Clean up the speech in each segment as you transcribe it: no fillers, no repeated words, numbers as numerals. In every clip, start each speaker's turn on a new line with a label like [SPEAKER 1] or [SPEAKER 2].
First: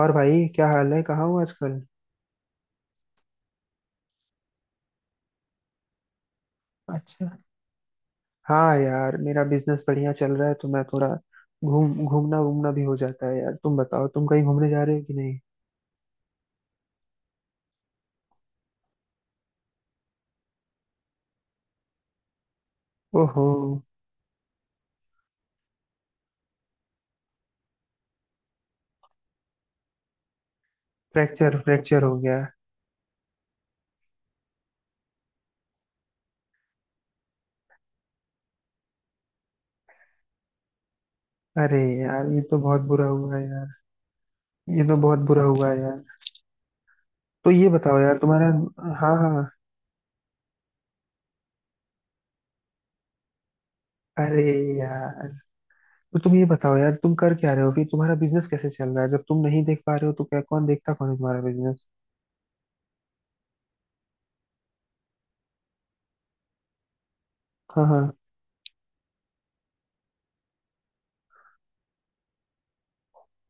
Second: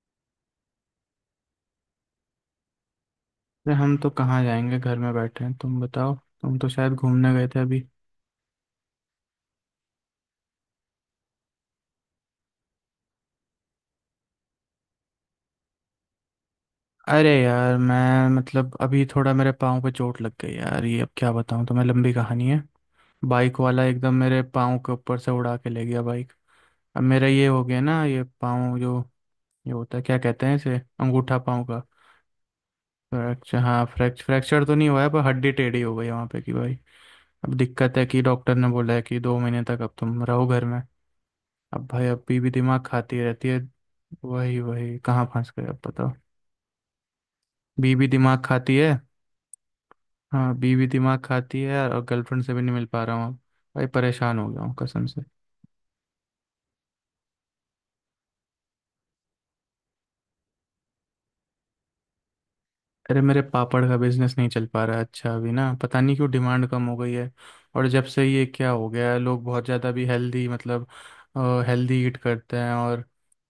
[SPEAKER 1] और भाई क्या हाल है कहाँ हो आजकल।
[SPEAKER 2] अरे हम तो कहाँ जाएंगे, घर में बैठे हैं। तुम बताओ, तुम तो शायद
[SPEAKER 1] अच्छा।
[SPEAKER 2] घूमने गए थे अभी।
[SPEAKER 1] हाँ यार मेरा बिजनेस बढ़िया चल रहा है तो मैं थोड़ा घूम घूमना वूमना भी हो जाता है। यार तुम बताओ तुम कहीं घूमने जा रहे हो कि नहीं।
[SPEAKER 2] अरे यार, मैं मतलब अभी थोड़ा मेरे पाँव पे चोट लग गई यार। ये अब क्या बताऊँ तुम्हें, लंबी कहानी है।
[SPEAKER 1] ओहो।
[SPEAKER 2] बाइक वाला एकदम मेरे पाँव के ऊपर से उड़ा के ले गया बाइक। अब मेरा ये हो गया ना, ये पाँव जो ये होता है, क्या कहते हैं इसे, अंगूठा
[SPEAKER 1] फ्रैक्चर
[SPEAKER 2] पाँव का।
[SPEAKER 1] फ्रैक्चर हो गया।
[SPEAKER 2] फ्रैक्चर, हाँ, फ्रैक्चर फ्रैक्चर तो नहीं हुआ है, पर हड्डी टेढ़ी हो गई है वहाँ पे की भाई। अब दिक्कत है कि डॉक्टर ने बोला है कि 2 महीने तक अब तुम रहो घर में।
[SPEAKER 1] अरे
[SPEAKER 2] अब भाई अब
[SPEAKER 1] यार ये
[SPEAKER 2] बीवी
[SPEAKER 1] तो बहुत
[SPEAKER 2] दिमाग
[SPEAKER 1] बुरा
[SPEAKER 2] खाती
[SPEAKER 1] हुआ है
[SPEAKER 2] रहती है।
[SPEAKER 1] यार।
[SPEAKER 2] वही
[SPEAKER 1] ये तो
[SPEAKER 2] वही,
[SPEAKER 1] बहुत
[SPEAKER 2] कहाँ
[SPEAKER 1] बुरा
[SPEAKER 2] फंस गए
[SPEAKER 1] हुआ है
[SPEAKER 2] अब
[SPEAKER 1] यार।
[SPEAKER 2] बताओ।
[SPEAKER 1] तो ये बताओ
[SPEAKER 2] बीवी
[SPEAKER 1] यार
[SPEAKER 2] दिमाग
[SPEAKER 1] तुम्हारा।
[SPEAKER 2] खाती है।
[SPEAKER 1] हाँ हाँ।
[SPEAKER 2] हाँ, बीवी दिमाग खाती है यार, और गर्लफ्रेंड से भी नहीं मिल पा रहा हूँ। भाई परेशान
[SPEAKER 1] अरे
[SPEAKER 2] हो गया हूँ कसम से।
[SPEAKER 1] यार। तो तुम ये बताओ यार तुम कर क्या रहे हो फिर तुम्हारा बिजनेस कैसे चल रहा है जब तुम नहीं देख पा रहे हो तो क्या कौन देखता कौन है तुम्हारा बिजनेस।
[SPEAKER 2] अरे मेरे पापड़ का बिजनेस नहीं चल पा रहा है। अच्छा, अभी ना पता नहीं क्यों डिमांड कम हो गई है।
[SPEAKER 1] हाँ
[SPEAKER 2] और जब
[SPEAKER 1] हाँ।
[SPEAKER 2] से ये क्या हो गया है, लोग बहुत ज़्यादा भी हेल्दी मतलब हेल्दी ईट करते हैं। और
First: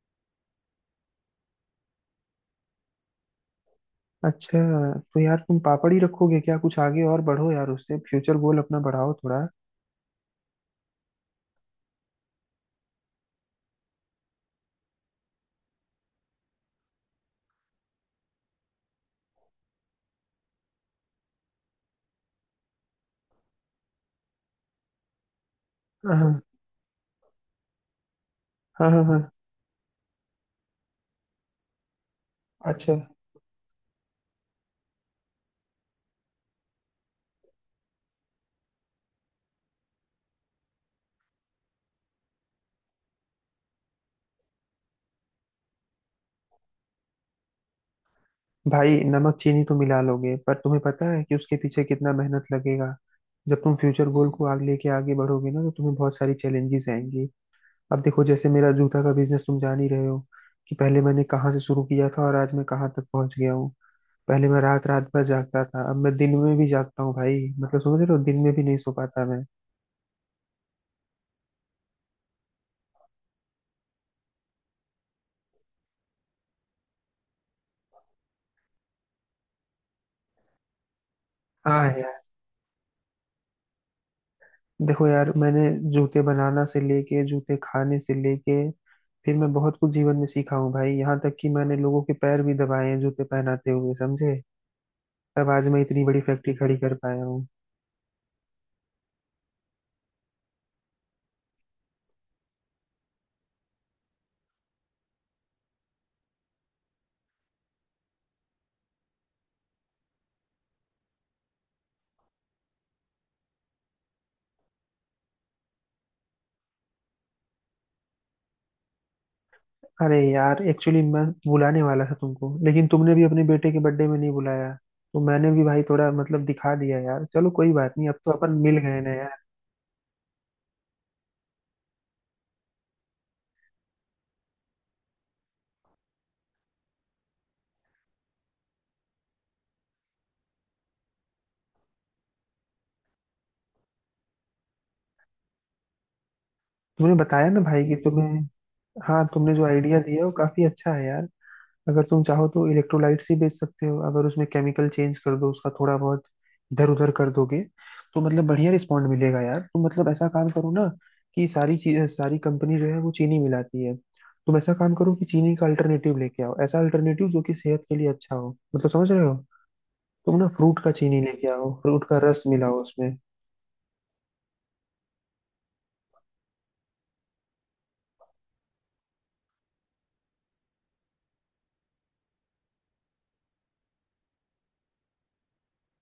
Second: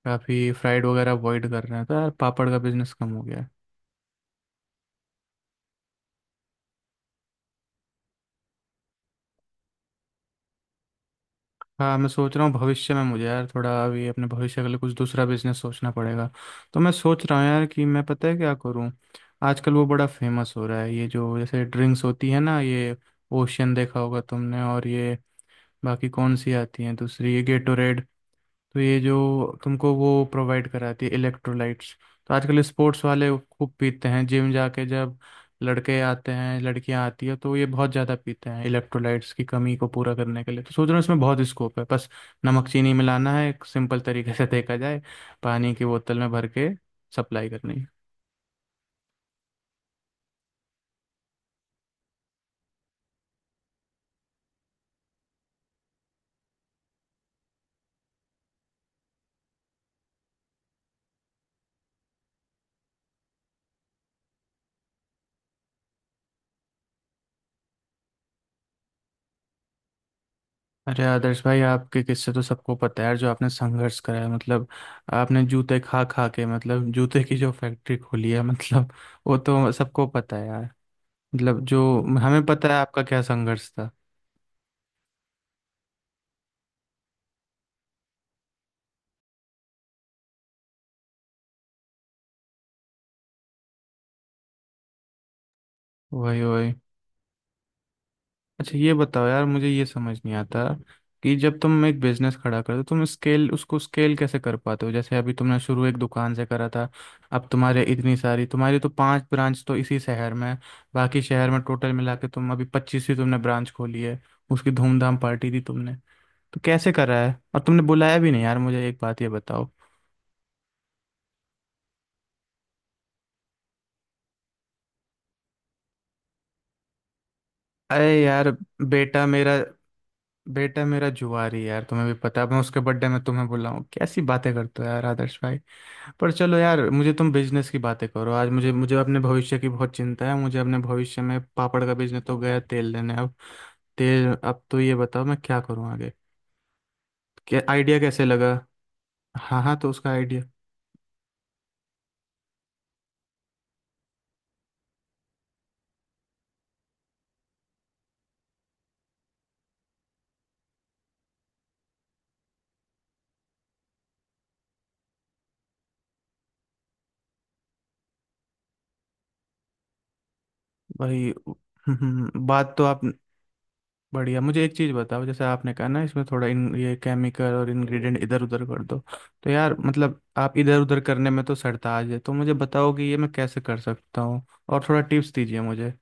[SPEAKER 2] काफ़ी फ्राइड वगैरह अवॉइड कर रहे हैं, तो यार पापड़ का बिजनेस कम हो गया है।
[SPEAKER 1] अच्छा। तो यार तुम पापड़ ही रखोगे क्या, कुछ आगे और बढ़ो यार, उससे फ्यूचर गोल अपना बढ़ाओ थोड़ा।
[SPEAKER 2] हाँ, मैं सोच रहा हूँ भविष्य में, मुझे यार थोड़ा अभी अपने भविष्य के लिए कुछ दूसरा बिजनेस सोचना पड़ेगा। तो मैं सोच रहा हूँ यार कि मैं, पता है क्या करूँ, आजकल वो बड़ा फेमस हो रहा है, ये जो जैसे ड्रिंक्स होती है ना, ये ओशियन देखा होगा तुमने, और ये बाकी कौन
[SPEAKER 1] हाँ
[SPEAKER 2] सी आती हैं दूसरी, ये गेटोरेड। तो
[SPEAKER 1] हाँ
[SPEAKER 2] ये
[SPEAKER 1] हाँ हाँ।
[SPEAKER 2] जो तुमको वो प्रोवाइड कराती है, इलेक्ट्रोलाइट्स। तो आजकल
[SPEAKER 1] अच्छा।
[SPEAKER 2] स्पोर्ट्स वाले खूब पीते हैं, जिम जाके जब लड़के आते हैं, लड़कियां आती है, तो ये बहुत ज़्यादा पीते हैं इलेक्ट्रोलाइट्स की कमी को पूरा करने के लिए। तो सोच रहा हूँ इसमें बहुत स्कोप है। बस नमक चीनी मिलाना है एक सिंपल तरीके से देखा जाए, पानी की बोतल में भर के सप्लाई करनी है।
[SPEAKER 1] भाई नमक चीनी तो मिला लोगे पर तुम्हें पता है कि उसके पीछे कितना मेहनत लगेगा। जब तुम फ्यूचर गोल को आगे लेके आगे बढ़ोगे ना तो तुम्हें बहुत सारी चैलेंजेस आएंगी। अब देखो जैसे मेरा जूता का बिजनेस तुम जान ही रहे हो कि पहले मैंने कहाँ से शुरू किया था और आज मैं कहाँ तक पहुंच गया हूँ। पहले मैं रात रात भर जागता था, अब मैं दिन में भी जागता हूँ भाई, मतलब समझ रहे हो, दिन में भी नहीं सो पाता मैं।
[SPEAKER 2] अरे आदर्श भाई, आपके किस्से तो सबको पता है यार, जो आपने संघर्ष करा है मतलब। आपने जूते खा खा के मतलब, जूते की जो फैक्ट्री खोली है मतलब, वो तो सबको पता है यार। मतलब जो
[SPEAKER 1] हाँ।
[SPEAKER 2] हमें पता है आपका क्या संघर्ष था।
[SPEAKER 1] देखो यार मैंने जूते बनाना से लेके जूते खाने से लेके फिर मैं बहुत कुछ जीवन में सीखा हूँ भाई, यहाँ तक कि मैंने लोगों के पैर भी दबाए हैं जूते पहनाते हुए, समझे। तब आज मैं इतनी बड़ी
[SPEAKER 2] वही
[SPEAKER 1] फैक्ट्री
[SPEAKER 2] वही।
[SPEAKER 1] खड़ी कर पाया हूँ।
[SPEAKER 2] अच्छा ये बताओ यार, मुझे ये समझ नहीं आता कि जब तुम एक बिजनेस खड़ा करते हो, तुम स्केल उसको स्केल कैसे कर पाते हो। जैसे अभी तुमने शुरू एक दुकान से करा था। अब तुम्हारे इतनी सारी तुम्हारी तो 5 ब्रांच तो इसी शहर में है, बाकी शहर में टोटल मिला के तुम अभी 25वीं तुमने ब्रांच खोली है। उसकी धूमधाम पार्टी दी तुमने, तो कैसे करा है। और तुमने बुलाया भी नहीं यार मुझे, एक बात ये बताओ।
[SPEAKER 1] अरे यार, एक्चुअली मैं बुलाने वाला था तुमको, लेकिन तुमने भी अपने बेटे के बर्थडे में नहीं बुलाया। तो मैंने भी भाई थोड़ा मतलब दिखा दिया यार, चलो कोई बात
[SPEAKER 2] अरे
[SPEAKER 1] नहीं, अब तो
[SPEAKER 2] यार,
[SPEAKER 1] अपन मिल गए ना
[SPEAKER 2] बेटा
[SPEAKER 1] यार।
[SPEAKER 2] मेरा बेटा मेरा जुआरी है यार, तुम्हें भी पता है। मैं उसके बर्थडे में तुम्हें बुलाऊं, कैसी बातें करते हो यार आदर्श भाई। पर चलो यार, मुझे तुम बिजनेस की बातें करो आज। मुझे मुझे अपने भविष्य की बहुत चिंता है। मुझे अपने भविष्य में पापड़ का बिजनेस तो गया तेल लेने अब। तेल, अब तो ये बताओ मैं क्या करूं आगे।
[SPEAKER 1] तुमने बताया ना
[SPEAKER 2] क्या
[SPEAKER 1] भाई कि
[SPEAKER 2] आइडिया, कैसे
[SPEAKER 1] तुम्हें।
[SPEAKER 2] लगा।
[SPEAKER 1] हाँ, तुमने
[SPEAKER 2] हाँ
[SPEAKER 1] जो
[SPEAKER 2] हाँ, तो
[SPEAKER 1] आइडिया
[SPEAKER 2] उसका
[SPEAKER 1] दिया वो
[SPEAKER 2] आइडिया,
[SPEAKER 1] काफी अच्छा है यार। अगर तुम चाहो तो इलेक्ट्रोलाइट्स ही बेच सकते हो, अगर उसमें केमिकल चेंज कर दो, उसका थोड़ा बहुत इधर उधर कर दोगे तो मतलब बढ़िया रिस्पॉन्ड मिलेगा यार। तुम मतलब ऐसा काम करो ना, कि सारी चीज सारी कंपनी जो है वो चीनी मिलाती है। तुम ऐसा काम करो कि चीनी का अल्टरनेटिव लेके आओ, ऐसा अल्टरनेटिव जो कि सेहत के लिए अच्छा हो, मतलब समझ रहे हो। तुम ना फ्रूट का चीनी
[SPEAKER 2] भाई
[SPEAKER 1] लेके आओ, फ्रूट का रस
[SPEAKER 2] बात
[SPEAKER 1] मिलाओ
[SPEAKER 2] तो आप,
[SPEAKER 1] उसमें।
[SPEAKER 2] बढ़िया। मुझे एक चीज़ बताओ, जैसे आपने कहा ना इसमें थोड़ा इन ये केमिकल और इंग्रेडिएंट इधर उधर कर दो। तो यार, मतलब आप इधर उधर करने में तो सरताज है, तो मुझे बताओ कि ये मैं कैसे कर सकता हूँ, और थोड़ा टिप्स दीजिए मुझे।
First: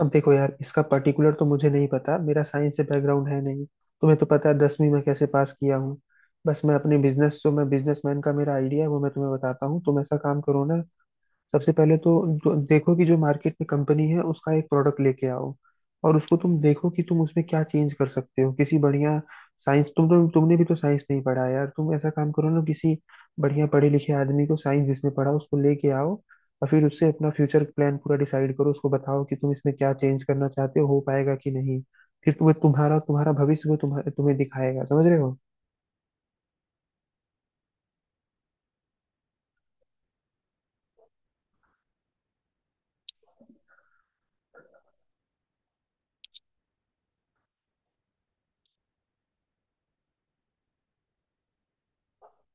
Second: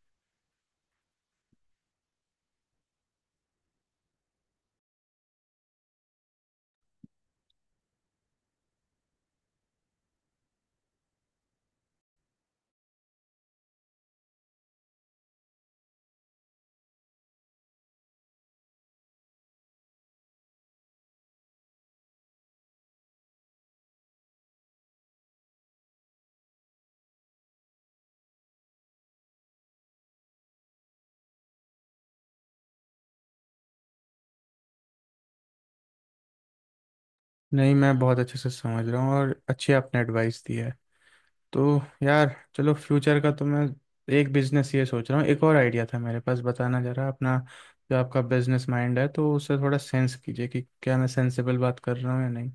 [SPEAKER 1] अब देखो यार इसका पर्टिकुलर तो मुझे नहीं पता, मेरा साइंस से बैकग्राउंड है नहीं। तुम्हें तो पता है दसवीं में कैसे पास किया हूँ। बस मैं अपने बिजनेस, जो मैं बिजनेसमैन, का मेरा आइडिया है वो मैं तुम्हें बताता हूँ, तुम ऐसा काम करो ना। सबसे पहले तो देखो कि जो मार्केट में कंपनी है उसका एक प्रोडक्ट लेके आओ। और उसको तुम देखो कि तुम उसमें क्या चेंज कर सकते हो किसी बढ़िया साइंस। तुम तो तुमने भी तो साइंस नहीं पढ़ा है यार, तुम ऐसा काम करो ना, किसी बढ़िया पढ़े लिखे आदमी को, साइंस जिसने पढ़ा, उसको लेके आओ। और फिर उससे अपना फ्यूचर प्लान पूरा डिसाइड करो, उसको बताओ कि तुम इसमें क्या चेंज करना चाहते हो पाएगा कि नहीं। फिर तुम्हें तुम्हारा तुम्हारा भविष्य वो तुम्हें तुम्हें दिखाएगा, समझ रहे हो।
[SPEAKER 2] नहीं, मैं बहुत अच्छे से समझ रहा हूँ और अच्छी आपने एडवाइस दी है। तो यार चलो, फ्यूचर का तो मैं एक बिजनेस ये सोच रहा हूँ। एक और आइडिया था मेरे पास, बताना जरा अपना, जो आपका बिजनेस माइंड है, तो उससे थोड़ा सेंस कीजिए कि क्या मैं सेंसेबल बात कर रहा हूँ या नहीं।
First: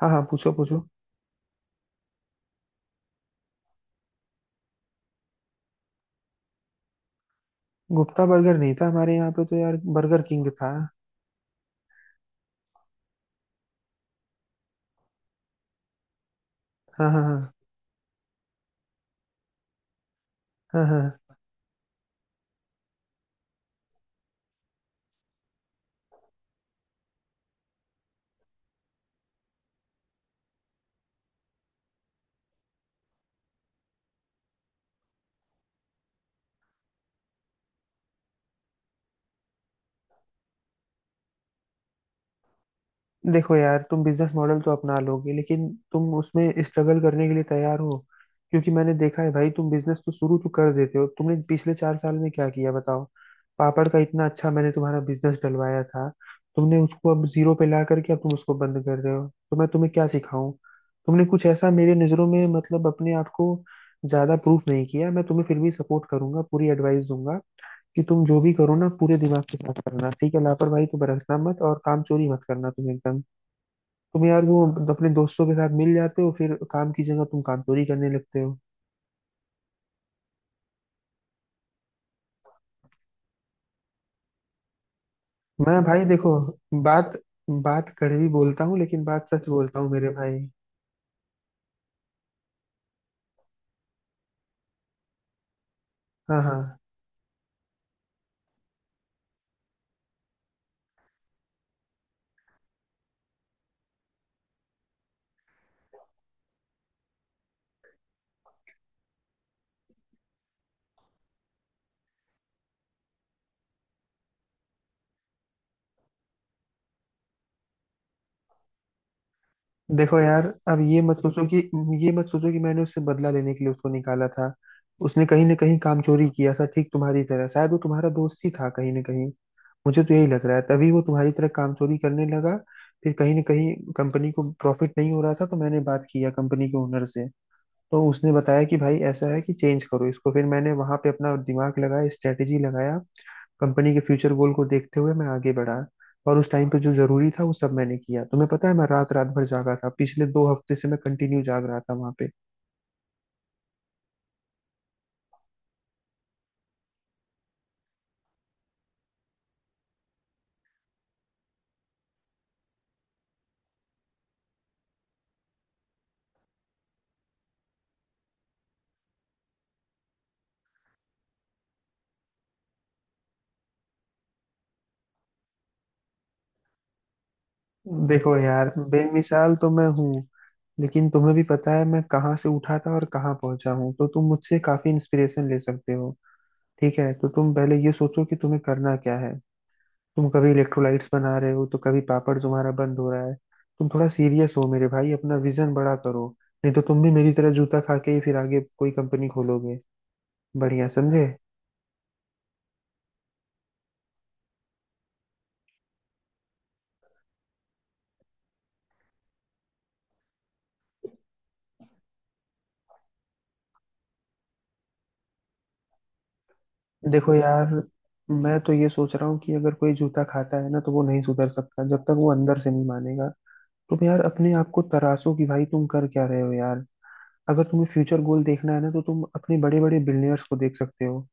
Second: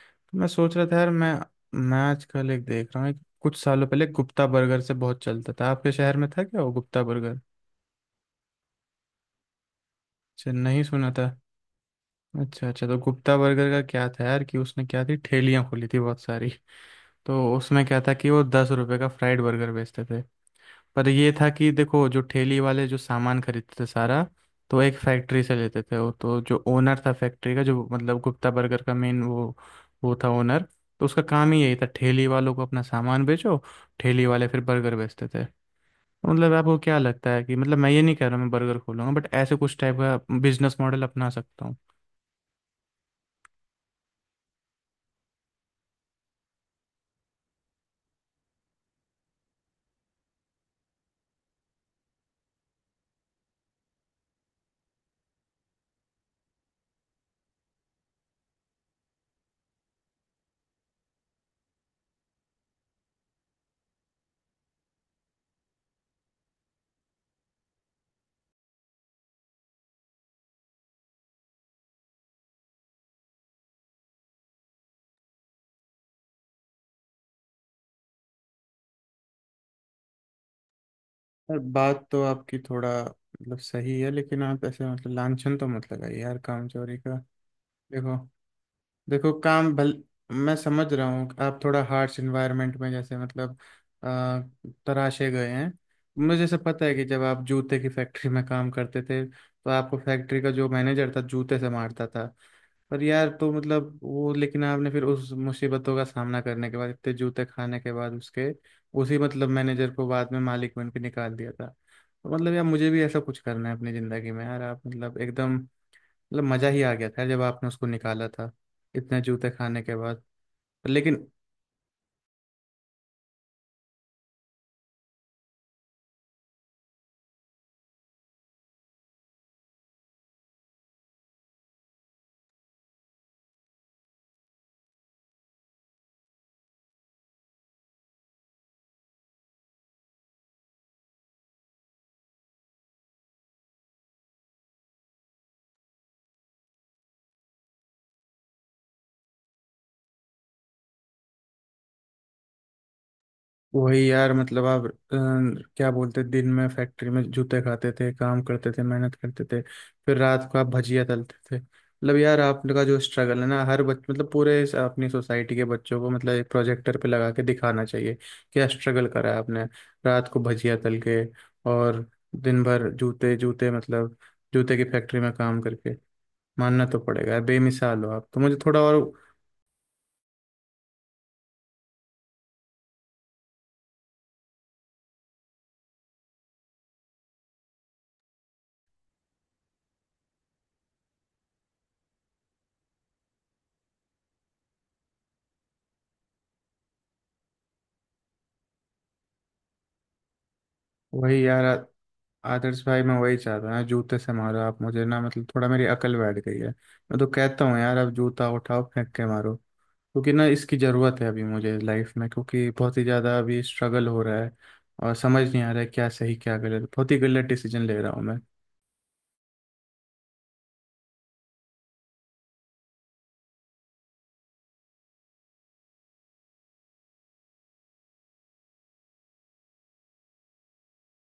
[SPEAKER 1] हाँ हाँ,
[SPEAKER 2] मैं
[SPEAKER 1] पूछो
[SPEAKER 2] सोच रहा
[SPEAKER 1] पूछो।
[SPEAKER 2] था यार, मैं आजकल एक देख रहा हूँ, एक कुछ सालों पहले गुप्ता बर्गर से बहुत चलता था। आपके शहर में था क्या वो गुप्ता बर्गर?
[SPEAKER 1] गुप्ता बर्गर नहीं था हमारे यहाँ पे, तो यार बर्गर किंग
[SPEAKER 2] अच्छा,
[SPEAKER 1] था।
[SPEAKER 2] नहीं सुना था। अच्छा अच्छा, तो गुप्ता बर्गर का क्या था यार कि उसने क्या थी, ठेलियाँ खोली थी बहुत सारी
[SPEAKER 1] हाँ हाँ हाँ
[SPEAKER 2] तो उसमें क्या था कि वो 10 रुपए का फ्राइड बर्गर बेचते थे।
[SPEAKER 1] हाँ
[SPEAKER 2] पर
[SPEAKER 1] हाँ।
[SPEAKER 2] ये था कि देखो, जो ठेली वाले जो सामान खरीदते थे सारा, तो एक फैक्ट्री से लेते थे वो। तो जो ओनर था फैक्ट्री का, जो मतलब गुप्ता बर्गर का मेन वो था ओनर। तो उसका काम ही यही था, ठेली वालों को अपना सामान बेचो, ठेली वाले फिर बर्गर बेचते थे। तो मतलब आपको क्या लगता है कि, मतलब मैं ये नहीं कह रहा मैं बर्गर खोलूंगा, बट ऐसे कुछ टाइप का बिजनेस मॉडल अपना सकता हूँ।
[SPEAKER 1] देखो यार तुम बिजनेस मॉडल तो अपना लोगे, लेकिन तुम उसमें स्ट्रगल करने के लिए तैयार हो। क्योंकि मैंने देखा है भाई, तुम बिजनेस तो शुरू तो कर देते हो, तुमने पिछले चार साल में क्या किया बताओ। पापड़ का इतना अच्छा मैंने तुम्हारा बिजनेस डलवाया था। तुमने उसको अब जीरो पे ला करके अब तुम उसको बंद कर रहे हो, तो मैं तुम्हें क्या सिखाऊं। तुमने कुछ ऐसा मेरे नज़रों में मतलब अपने आप को ज्यादा प्रूफ नहीं किया, मैं तुम्हें फिर भी सपोर्ट करूंगा, पूरी एडवाइस दूंगा। कि तुम जो भी करो ना पूरे दिमाग के साथ करना, ठीक है, लापरवाही तो बरतना मत, और काम चोरी मत करना, तुम एकदम। तुम यार वो अपने दोस्तों के साथ मिल जाते हो, फिर काम की जगह तुम काम चोरी करने लगते हो।
[SPEAKER 2] यार बात तो आपकी थोड़ा मतलब सही है, लेकिन आप ऐसे मतलब लांछन तो
[SPEAKER 1] मैं
[SPEAKER 2] मत
[SPEAKER 1] भाई
[SPEAKER 2] लगाइए
[SPEAKER 1] देखो,
[SPEAKER 2] यार काम चोरी
[SPEAKER 1] बात
[SPEAKER 2] का।
[SPEAKER 1] बात
[SPEAKER 2] देखो
[SPEAKER 1] कड़वी बोलता हूँ लेकिन बात
[SPEAKER 2] देखो
[SPEAKER 1] सच
[SPEAKER 2] काम
[SPEAKER 1] बोलता हूँ
[SPEAKER 2] भल
[SPEAKER 1] मेरे भाई।
[SPEAKER 2] मैं समझ रहा हूँ आप थोड़ा हार्श इन्वायरमेंट में जैसे मतलब आ, तराशे गए हैं। मुझे
[SPEAKER 1] हाँ
[SPEAKER 2] जैसे
[SPEAKER 1] हाँ।
[SPEAKER 2] पता है कि जब आप जूते की फैक्ट्री में काम करते थे, तो आपको फैक्ट्री का जो मैनेजर था, जूते से मारता था। पर यार तो मतलब वो, लेकिन आपने फिर उस मुसीबतों का सामना करने के बाद, इतने जूते खाने के बाद, उसके उसी मतलब मैनेजर को बाद में मालिक बन के निकाल दिया था। तो मतलब यार मुझे भी ऐसा कुछ करना है अपनी ज़िंदगी में यार, आप मतलब एकदम मतलब मजा ही आ गया था जब आपने उसको निकाला था, इतने जूते खाने के
[SPEAKER 1] देखो
[SPEAKER 2] बाद।
[SPEAKER 1] यार, अब ये मत
[SPEAKER 2] लेकिन
[SPEAKER 1] सोचो कि ये मत सोचो कि मैंने उससे बदला लेने के लिए उसको निकाला था। उसने कहीं ना कहीं काम चोरी किया था, ठीक तुम्हारी तरह, शायद वो तुम्हारा दोस्त ही था कहीं ना कहीं। मुझे तो यही लग रहा है, तभी वो तुम्हारी तरह काम चोरी करने लगा। फिर कहीं ना कहीं कंपनी को प्रॉफिट नहीं हो रहा था, तो मैंने बात किया कंपनी के ओनर से। तो उसने बताया कि भाई ऐसा है कि चेंज करो इसको, फिर मैंने वहां पे अपना दिमाग लगाया, स्ट्रेटेजी लगाया। कंपनी के फ्यूचर गोल को देखते हुए मैं आगे बढ़ा। और उस टाइम पे जो जरूरी था वो सब मैंने किया, तुम्हें पता है मैं रात रात भर जागा था, पिछले दो हफ्ते से मैं कंटिन्यू जाग रहा था वहां पे।
[SPEAKER 2] वही यार, मतलब आप क्या बोलते, दिन में फैक्ट्री में जूते खाते थे, काम करते थे, मेहनत करते थे। फिर रात को आप भजिया तलते थे। मतलब यार आपका जो स्ट्रगल है ना, हर बच मतलब पूरे इस अपनी सोसाइटी के बच्चों को मतलब एक प्रोजेक्टर पे लगा के दिखाना चाहिए क्या स्ट्रगल करा है आपने। रात को भजिया तल के, और दिन भर जूते जूते मतलब जूते की फैक्ट्री में काम करके। मानना तो पड़ेगा यार, बेमिसाल हो आप।
[SPEAKER 1] देखो
[SPEAKER 2] तो मुझे
[SPEAKER 1] यार
[SPEAKER 2] थोड़ा और,
[SPEAKER 1] बेमिसाल तो मैं हूँ। लेकिन तुम्हें भी पता है मैं कहाँ से उठा था और कहाँ पहुंचा हूँ, तो तुम मुझसे काफी इंस्पिरेशन ले सकते हो। ठीक है, तो तुम पहले ये सोचो कि तुम्हें करना क्या है। तुम कभी इलेक्ट्रोलाइट्स बना रहे हो तो कभी पापड़ तुम्हारा बंद हो रहा है। तुम थोड़ा सीरियस हो मेरे भाई, अपना विजन बड़ा करो। नहीं तो तुम भी मेरी तरह जूता खा के ही फिर आगे कोई कंपनी खोलोगे। बढ़िया, समझे।
[SPEAKER 2] वही यार आ- आदर्श भाई, मैं वही चाहता हूँ यार, जूते से मारो आप मुझे ना, मतलब थोड़ा मेरी अकल बैठ गई है। मैं तो कहता हूँ यार, आप जूता उठाओ फेंक के मारो, क्योंकि ना इसकी ज़रूरत है अभी मुझे लाइफ में, क्योंकि बहुत ही ज़्यादा अभी स्ट्रगल हो रहा है, और समझ नहीं आ रहा है क्या सही क्या गलत। बहुत ही
[SPEAKER 1] देखो
[SPEAKER 2] गलत
[SPEAKER 1] यार
[SPEAKER 2] डिसीजन ले रहा हूँ मैं।
[SPEAKER 1] मैं तो ये सोच रहा हूँ कि अगर कोई जूता खाता है ना तो वो नहीं सुधर सकता, जब तक वो अंदर से नहीं मानेगा। तुम यार अपने आप को तराशो कि भाई तुम कर क्या रहे हो यार। अगर तुम्हें फ्यूचर गोल देखना है ना तो तुम अपने बड़े बड़े बिलियनर्स को देख सकते हो।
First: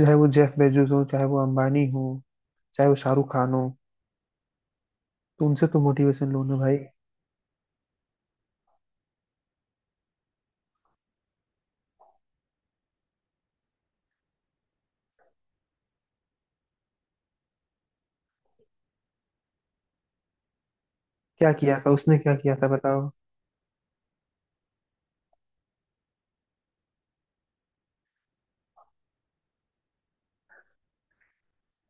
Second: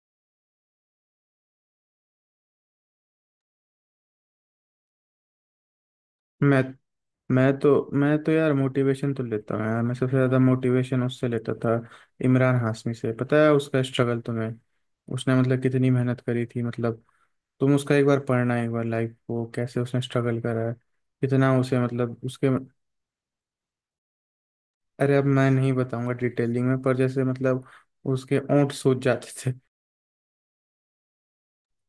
[SPEAKER 1] चाहे वो जेफ बेजोस हो, चाहे वो अंबानी हो, चाहे वो शाहरुख खान हो, तुमसे तो मोटिवेशन लूं ना
[SPEAKER 2] मैं
[SPEAKER 1] भाई।
[SPEAKER 2] मैं तो यार मोटिवेशन तो लेता हूँ यार, मैं सबसे ज़्यादा मोटिवेशन उससे लेता था, इमरान हाशमी से। पता है उसका स्ट्रगल तुम्हें? उसने मतलब कितनी मेहनत करी थी मतलब। तुम उसका एक बार पढ़ना, एक बार लाइफ को कैसे उसने स्ट्रगल करा है,
[SPEAKER 1] क्या
[SPEAKER 2] कितना
[SPEAKER 1] किया
[SPEAKER 2] उसे
[SPEAKER 1] था उसने,
[SPEAKER 2] मतलब
[SPEAKER 1] क्या
[SPEAKER 2] उसके।
[SPEAKER 1] किया था बताओ।
[SPEAKER 2] अरे अब मैं नहीं बताऊंगा डिटेलिंग में, पर जैसे मतलब उसके ओंठ सूज जाते थे,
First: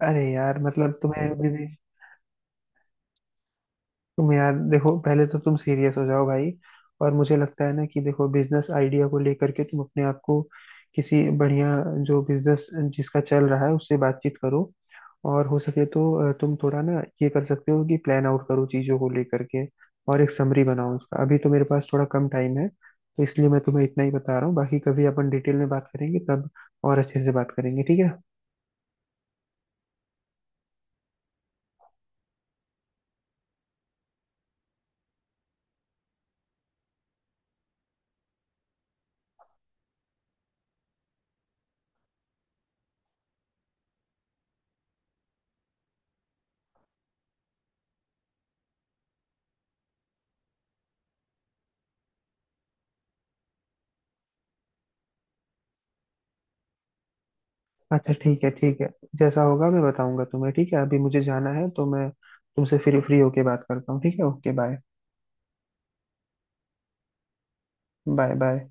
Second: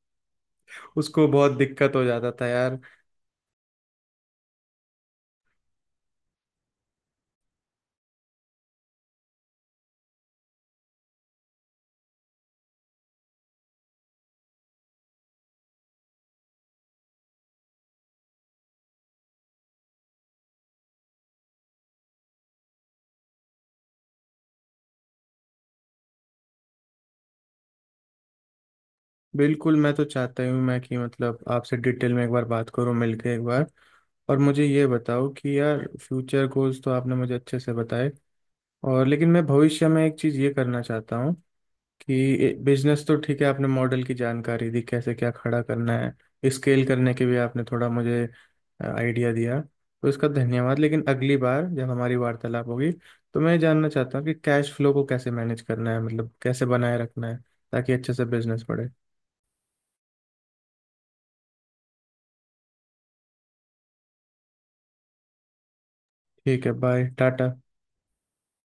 [SPEAKER 1] अरे यार मतलब
[SPEAKER 2] उसको
[SPEAKER 1] तुम्हें अभी
[SPEAKER 2] बहुत
[SPEAKER 1] भी।
[SPEAKER 2] दिक्कत हो जाता था यार।
[SPEAKER 1] तुम यार देखो, पहले तो तुम सीरियस हो जाओ भाई। और मुझे लगता है ना कि देखो, बिजनेस आइडिया को लेकर के तुम अपने आप को किसी बढ़िया, जो बिजनेस जिसका चल रहा है उससे बातचीत करो। और हो सके तो तुम थोड़ा ना ये कर सकते हो कि प्लान आउट करो चीजों को लेकर के। और एक समरी बनाओ उसका, अभी तो मेरे पास थोड़ा कम टाइम है तो इसलिए मैं तुम्हें इतना ही बता रहा हूँ, बाकी कभी अपन डिटेल में बात करेंगे, तब और अच्छे से बात करेंगे, ठीक है।
[SPEAKER 2] बिल्कुल, मैं तो चाहता ही हूँ मैं, कि मतलब आपसे डिटेल में एक बार बात करूँ मिलके एक बार। और मुझे ये बताओ कि यार, फ्यूचर गोल्स तो आपने मुझे अच्छे से बताए, और लेकिन मैं भविष्य में एक चीज़ ये करना चाहता हूँ कि, बिजनेस तो ठीक है आपने मॉडल की जानकारी दी, कैसे क्या खड़ा करना है, स्केल करने के भी आपने थोड़ा मुझे आइडिया दिया, तो इसका धन्यवाद। लेकिन अगली बार जब हमारी वार्तालाप होगी, तो मैं ये जानना चाहता हूँ कि कैश फ्लो को कैसे मैनेज करना है, मतलब कैसे बनाए रखना है, ताकि
[SPEAKER 1] अच्छा
[SPEAKER 2] अच्छे से
[SPEAKER 1] ठीक है
[SPEAKER 2] बिजनेस
[SPEAKER 1] ठीक है।
[SPEAKER 2] बढ़े।
[SPEAKER 1] जैसा होगा मैं बताऊंगा तुम्हें, ठीक है, अभी मुझे जाना है तो मैं तुमसे फिर फ्री होके बात करता हूँ, ठीक है, ओके बाय।
[SPEAKER 2] ठीक है, बाय टाटा।
[SPEAKER 1] Bye bye.